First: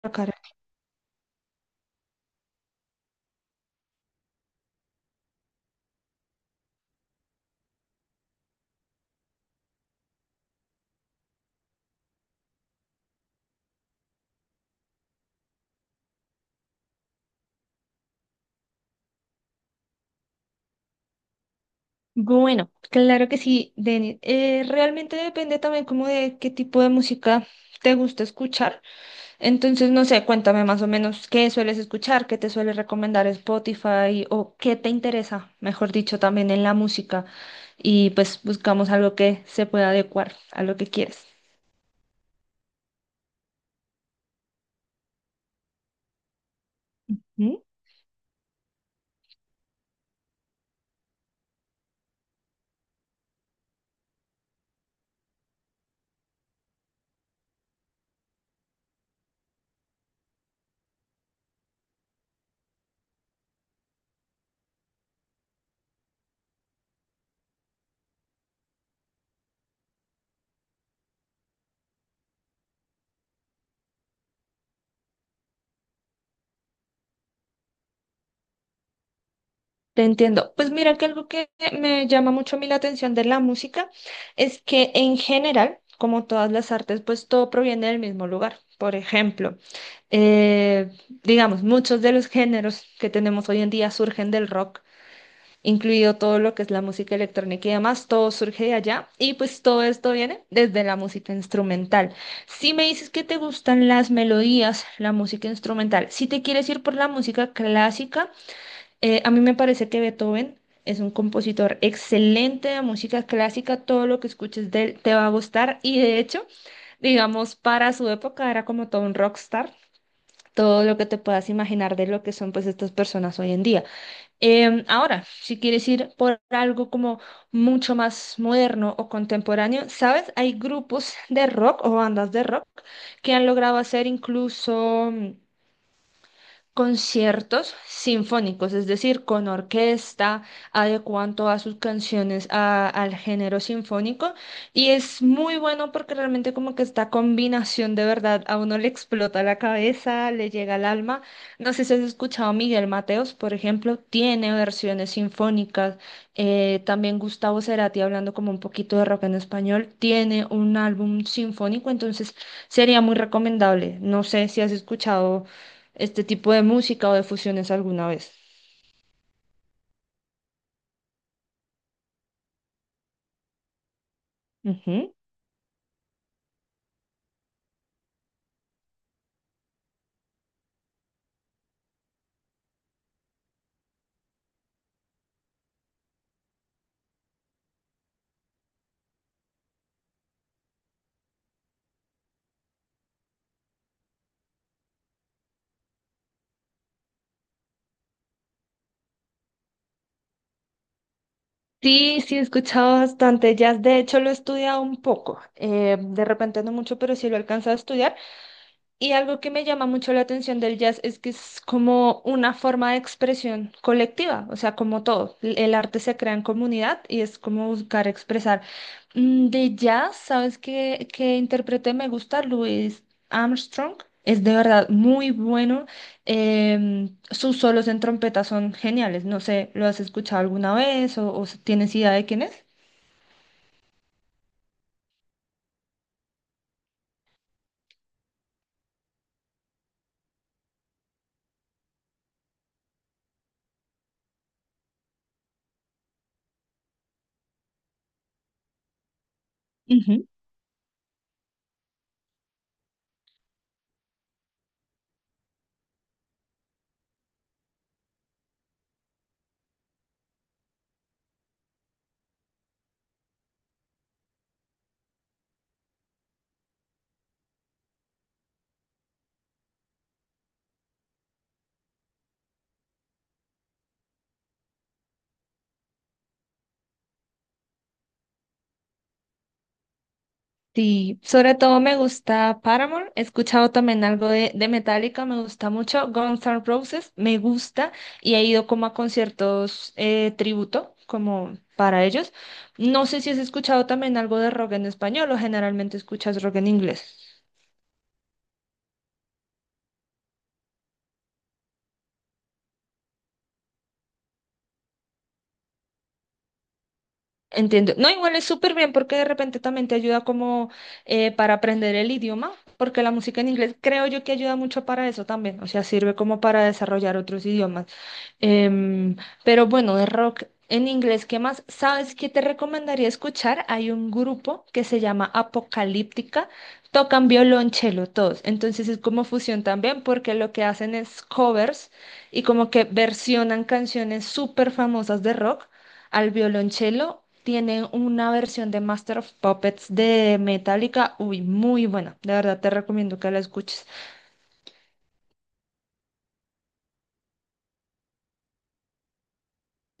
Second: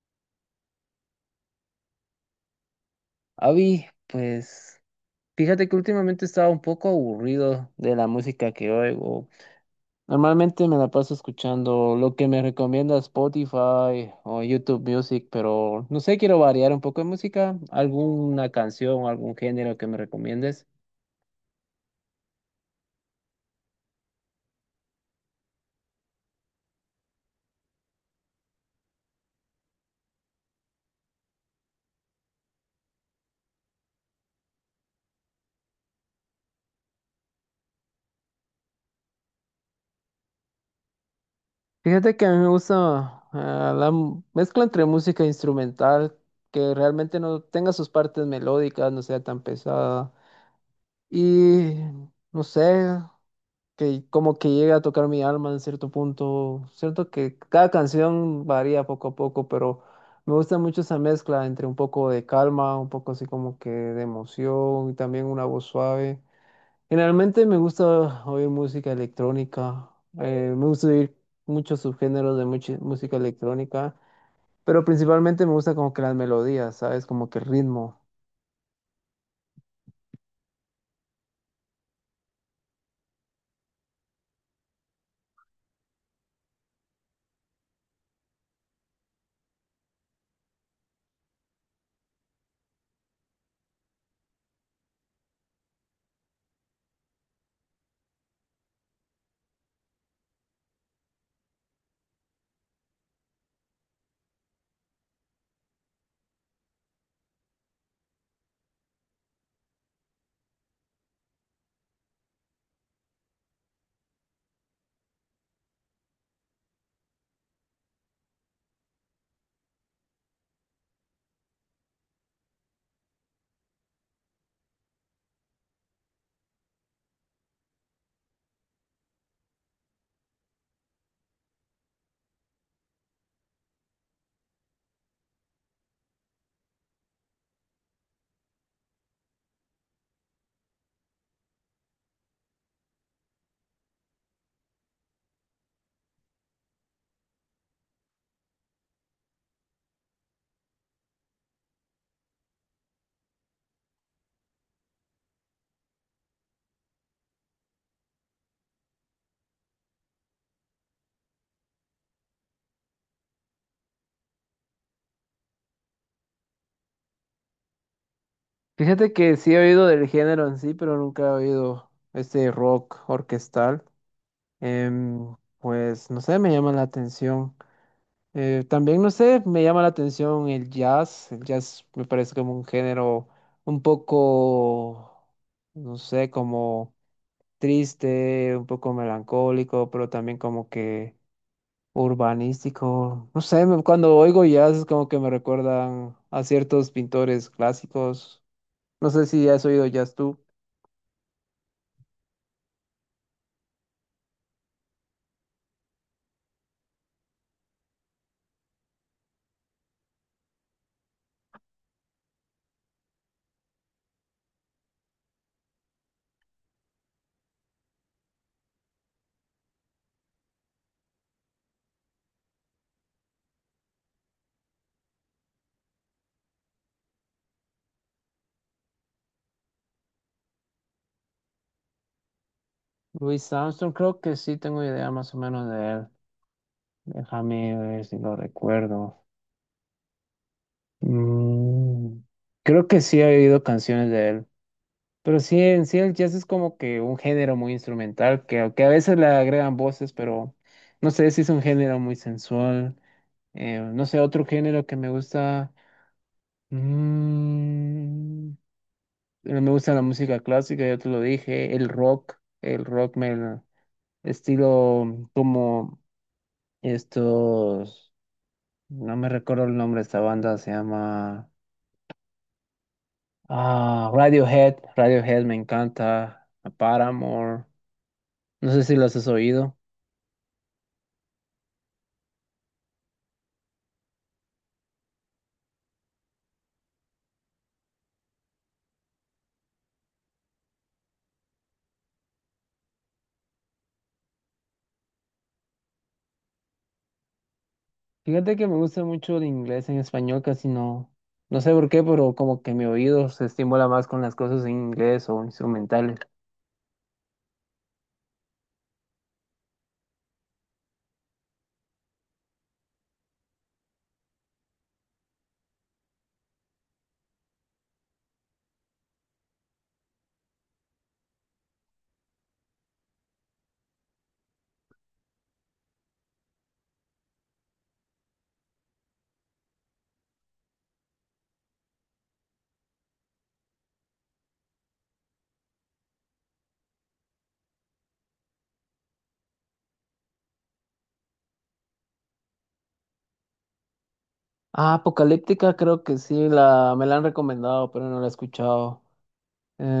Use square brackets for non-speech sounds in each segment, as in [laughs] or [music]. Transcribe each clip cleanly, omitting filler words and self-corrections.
Tocar. Avi, pues fíjate que últimamente estaba un poco aburrido de la música que oigo. Normalmente me la paso escuchando lo que me recomienda Spotify o YouTube Music, pero no sé, quiero variar un poco de música, alguna canción, algún género que me recomiendes. Bueno, claro que sí, Denis. Realmente depende también como de qué tipo de música te gusta escuchar. Entonces, no sé, cuéntame más o menos qué sueles escuchar, qué te suele recomendar Spotify o qué te interesa, mejor dicho, también en la música. Y pues buscamos algo que se pueda adecuar a lo que quieres. Fíjate que a mí me gusta la mezcla entre música instrumental, que realmente no ¿Mm? tenga sus partes melódicas, no sea tan pesada. Y no sé, que como que llega a tocar mi alma en cierto punto. Cierto que cada canción varía poco a poco, pero me gusta mucho esa mezcla entre un poco de calma, un poco así como que de emoción y también una voz suave. Generalmente me gusta oír música electrónica. Me gusta oír muchos subgéneros de música electrónica, pero principalmente me gusta como que las melodías, ¿sabes? Como que el ritmo. Te entiendo. Pues mira que algo que me llama mucho a mí la atención de la música es que en general, como todas las artes, pues todo proviene del mismo lugar. Por ejemplo, eh, digamos, muchos de los géneros que tenemos hoy en día surgen del rock, incluido todo lo que es la música electrónica y demás, todo surge de allá y pues todo esto viene desde la música instrumental. Si me dices que te gustan las melodías, la música instrumental, si te quieres ir por la música clásica, a mí me parece que Beethoven es un compositor excelente de música clásica, todo lo que escuches de él te va a gustar y, de hecho, digamos, para su época era como todo un rockstar, todo lo que te puedas imaginar de lo que son pues estas personas hoy en día. Ahora, si quieres ir por algo como mucho más moderno o contemporáneo, ¿sabes? Hay grupos de rock o bandas de rock que han logrado hacer incluso conciertos sinfónicos, es decir, con orquesta, adecuan todas sus canciones al género sinfónico y es muy bueno porque realmente como que esta combinación de verdad a uno le explota la cabeza, le llega al alma. No sé si has escuchado a Miguel Mateos, por ejemplo, tiene versiones sinfónicas. También Gustavo Cerati, hablando como un poquito de rock en español, tiene un álbum sinfónico, entonces sería muy recomendable. No sé si has escuchado este tipo de música o de fusiones alguna vez. Fíjate que sí he oído del género en sí, pero nunca he oído este rock orquestal. Ujú. Pues no sé, me llama la atención. También no sé, me llama la atención el jazz. El jazz me parece como un género un poco, no sé, como triste, un poco melancólico, pero también como que urbanístico. No sé, cuando oigo jazz es como que me recuerdan a ciertos pintores clásicos. No sé si has oído jazz tú. Sí, sí, he escuchado bastante jazz. De hecho, lo he estudiado un poco. De repente no mucho, pero sí lo he alcanzado a estudiar. Y algo que me llama mucho la atención del jazz es que es como una forma de expresión colectiva, o sea, como todo, el arte se crea en comunidad y es como buscar expresar. De jazz, ¿sabes qué, qué intérprete me gusta? Louis Armstrong. Es de verdad muy bueno. Sus solos en trompeta son geniales. No sé, ¿lo has escuchado alguna vez o tienes idea de quién es? Louis Armstrong, creo que sí tengo idea más o menos de él. Déjame ver si lo recuerdo. Mm, creo que sí he oído canciones de él, pero sí, en sí el jazz es como que un género muy instrumental, que, aunque a veces le agregan voces, pero no sé si es un género muy sensual. No sé, otro género que me gusta, mm, me gusta la música clásica, ya te lo dije, el rock. El rock me estilo como estos, no me recuerdo el nombre de esta banda, se llama... Ah, Radiohead, Radiohead me encanta, a Paramore, no sé si los has oído. Sí, sobre todo me gusta Paramore, he escuchado también algo de, Metallica, me gusta mucho, Guns N' Roses, me gusta y he ido como a conciertos tributo, como para ellos. No sé si has escuchado también algo de rock en español o generalmente escuchas rock en inglés. Fíjate que me gusta mucho el inglés en español, casi no, no sé por qué, pero como que mi oído se estimula más con las cosas en inglés o instrumentales. Entiendo. No, igual es súper bien porque de repente también te ayuda como para aprender el idioma, porque la música en inglés creo yo que ayuda mucho para eso también, o sea, sirve como para desarrollar otros idiomas. Em, pero bueno, de rock en inglés, ¿qué más? ¿Sabes qué te recomendaría escuchar? Hay un grupo que se llama Apocalíptica, tocan violonchelo todos, entonces es como fusión también porque lo que hacen es covers y como que versionan canciones súper famosas de rock al violonchelo. Tienen una versión de Master of Puppets de Metallica, uy, muy buena. De verdad te recomiendo que la escuches. Ah, Apocalíptica creo que sí, me la han recomendado, pero no la he escuchado.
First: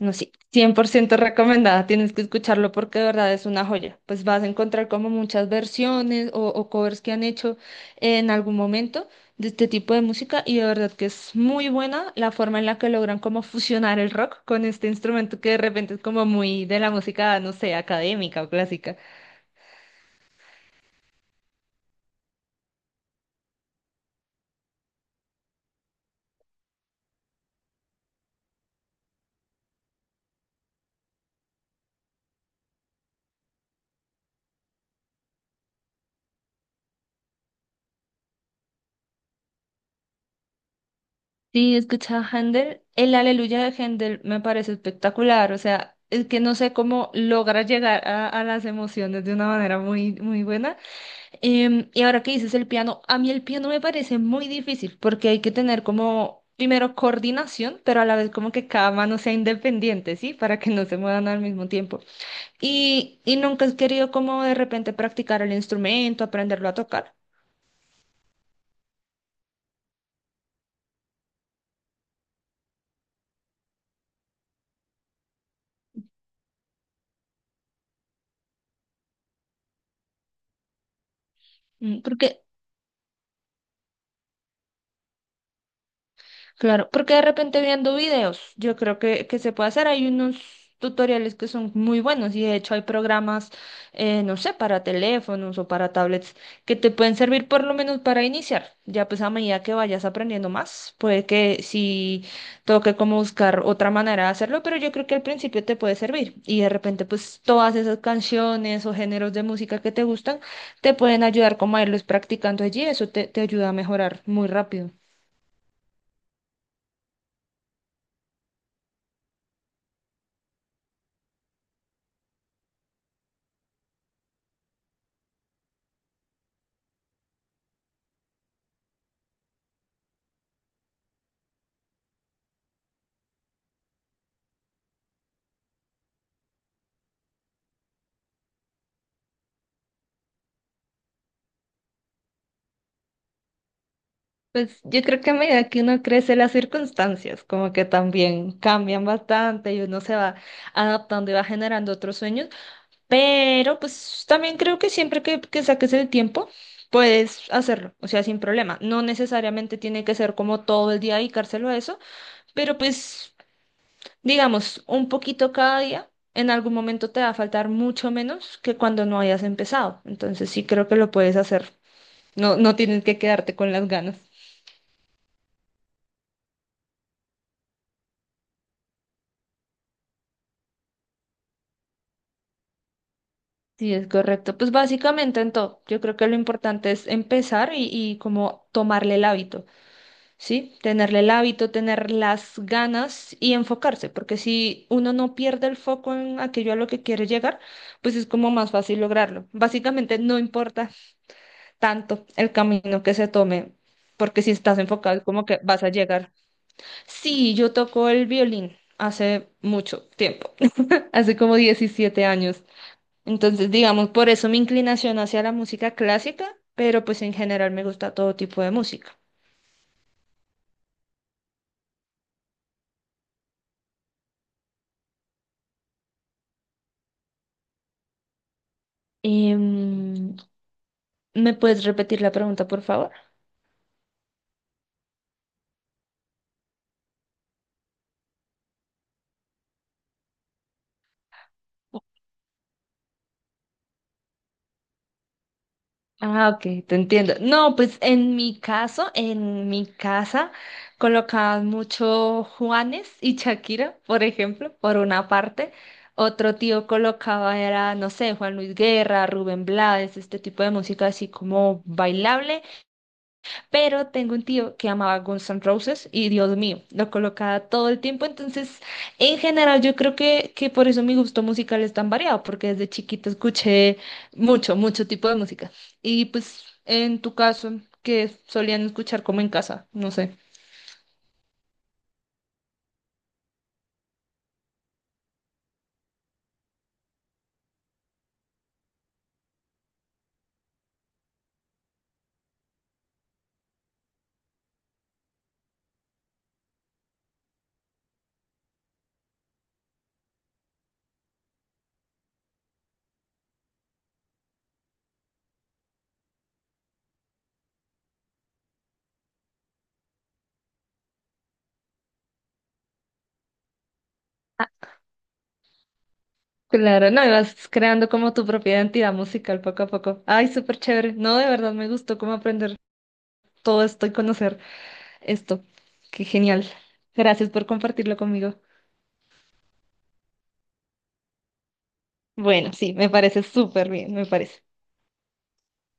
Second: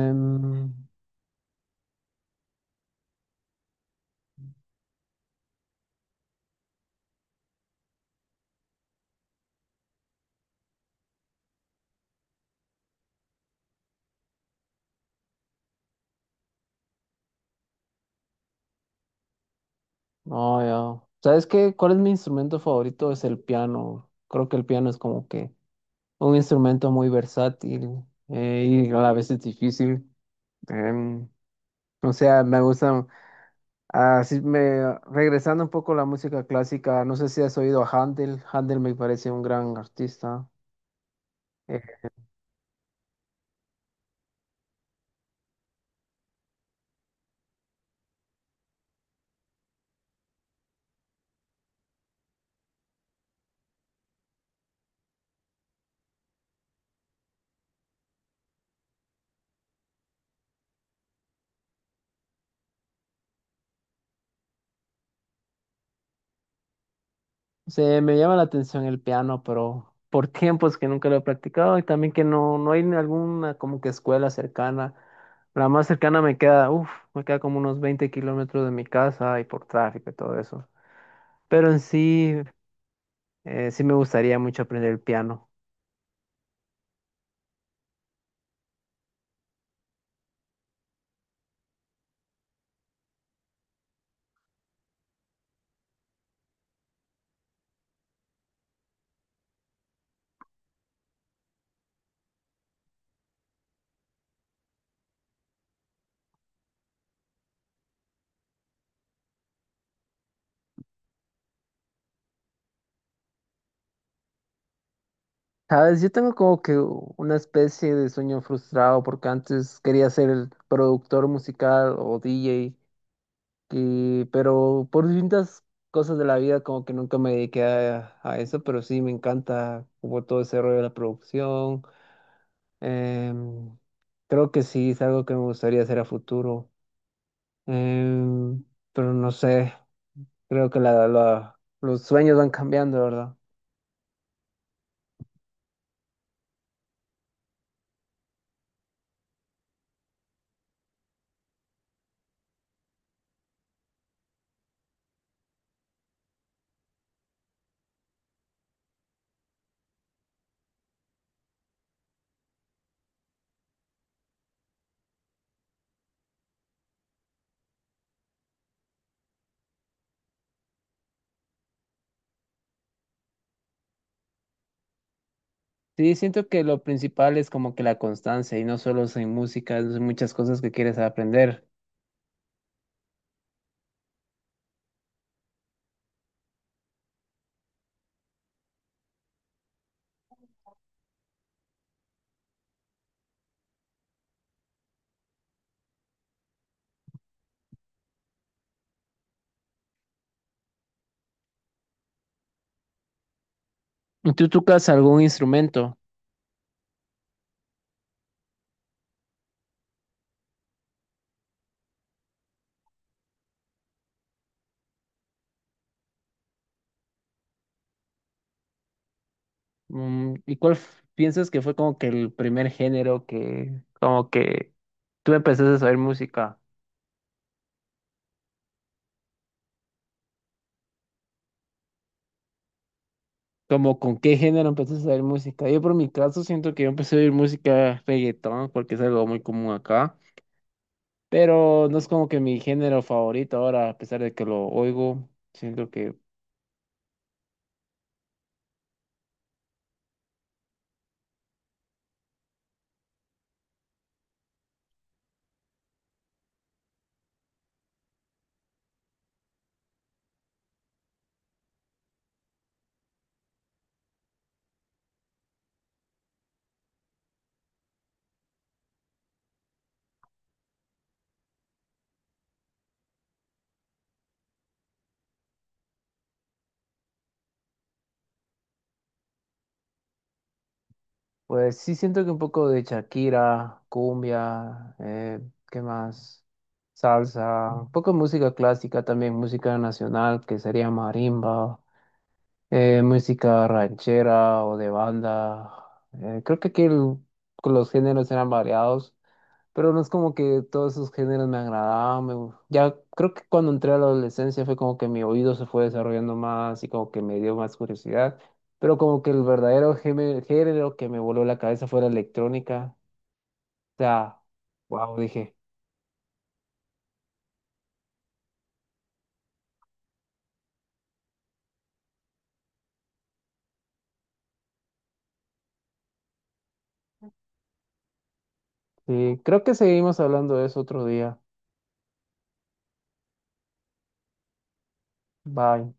No, sí, 100% recomendada. Tienes que escucharlo porque de verdad es una joya. Pues vas a encontrar como muchas versiones o covers que han hecho en algún momento de este tipo de música, y de verdad que es muy buena la forma en la que logran como fusionar el rock con este instrumento que de repente es como muy de la música, no sé, académica o clásica. no, ya. ¿Sabes qué? ¿Cuál es mi instrumento favorito? Es el piano. Creo que el piano es como que un instrumento muy versátil, y a la vez es difícil. Em, o sea, me gusta, así me, regresando un poco a la música clásica, no sé si has oído a Handel. Handel me parece un gran artista. Sí, Eh, escuchaba Handel, el Aleluya de Handel me parece espectacular, o sea, es que no sé cómo logra llegar a las emociones de una manera muy, muy buena. Y ahora que dices el piano, a mí el piano me parece muy difícil porque hay que tener como, primero, coordinación, pero a la vez como que cada mano sea independiente, ¿sí? Para que no se muevan al mismo tiempo. Y nunca has querido como de repente practicar el instrumento, aprenderlo a tocar. Se me llama la atención el piano, pero por [laughs] tiempos que nunca lo he practicado y también que no hay ni alguna como que escuela cercana. La más cercana me queda, uff, me queda como unos 20 kilómetros de mi casa y por tráfico y todo eso. Pero en Mm, sí, porque sí me gustaría mucho aprender el piano. Claro, porque de repente viendo videos, yo creo que se puede hacer. Hay unos tutoriales que son muy buenos y de hecho hay programas, no sé, para teléfonos o para tablets que te pueden servir por lo menos para iniciar. Ya pues a medida que vayas aprendiendo más, puede que si toque como buscar otra manera de hacerlo, pero yo creo que al principio te puede servir y de repente pues todas esas canciones o géneros de música que te gustan te pueden ayudar como a irlos practicando allí. Eso te ayuda a mejorar muy rápido. Sabes, yo tengo como que una especie de sueño frustrado porque antes quería ser el productor musical o DJ, pero por distintas cosas de la vida como que nunca me dediqué a eso, pero sí me encanta como todo ese rollo de la producción. Em, Creo que sí es algo que me gustaría hacer a futuro. Em, pero no sé, creo que los sueños van cambiando, ¿verdad? Pues yo creo que a medida que uno crece, las circunstancias como que también cambian bastante y uno se va adaptando y va generando otros sueños, pero pues también creo que siempre que saques el tiempo, puedes hacerlo, o sea, sin problema. No necesariamente tiene que ser como todo el día dedicárselo a eso, pero pues, digamos, un poquito cada día, en algún momento te va a faltar mucho menos que cuando no hayas empezado. Entonces sí creo que lo puedes hacer. No, no tienes que quedarte con las ganas. Sí, siento que lo principal es como que la constancia y no solo en música, es muchas cosas que quieres aprender. Sí, es correcto. Pues básicamente en todo, yo creo que lo importante es empezar y como tomarle el hábito, ¿sí? Tenerle el hábito, tener las ganas y enfocarse, porque si uno no pierde el foco en aquello a lo que quiere llegar, pues es como más fácil lograrlo. Básicamente no importa tanto el camino que se tome, ¿Y porque tú si estás tocas enfocado algún es como que vas a instrumento? llegar. Sí, yo toco el violín hace mucho tiempo, [laughs] hace como 17 años. Entonces, digamos, por eso mi inclinación hacia la música clásica, pero pues en general me gusta todo tipo de música. Mm, ¿y cuál piensas que fue como que el primer género que como que tú empezaste a saber música? Em, ¿me puedes repetir la pregunta, por favor? ¿Como con qué género empezaste a saber música? Yo por mi caso siento que yo empecé a oír música reggaetón porque es algo muy común acá, pero no es como que mi género favorito ahora, a pesar de que lo oigo, siento que... Ah, ok, te entiendo. No, pues en mi caso, en mi casa, colocaban mucho Juanes y Shakira, por ejemplo, por una parte. Otro tío colocaba era, no sé, Juan Luis Guerra, Rubén Blades, este tipo de música así como bailable. Pero tengo un tío que amaba Guns N' Roses y Dios mío, lo colocaba todo el tiempo. Entonces, en general, yo creo que por eso mi gusto musical es tan variado, porque desde chiquito escuché mucho, mucho tipo de música. Y pues, en tu caso, que solían escuchar como en casa? No sé. Pues sí siento que un poco de Shakira, cumbia. ¿Qué más? Salsa, un poco de música clásica también, música nacional que sería marimba, música ranchera o de banda. Creo que aquí los géneros eran variados. Pero no es como que todos esos géneros me agradaban. Ya creo que cuando entré a la adolescencia fue como que mi oído se fue desarrollando más y como que me dio más curiosidad. Pero como que el verdadero género que me voló la cabeza fue la electrónica. O sea, Ah, wow, dije. claro, no, ibas creando como tu propia identidad musical poco a poco. Ay, súper chévere. No, de verdad me gustó cómo aprender todo esto y conocer esto. Qué genial. Gracias por compartirlo conmigo. Sí, creo que seguimos hablando de eso otro día. Bueno, sí, me parece súper bien, me parece. Bye.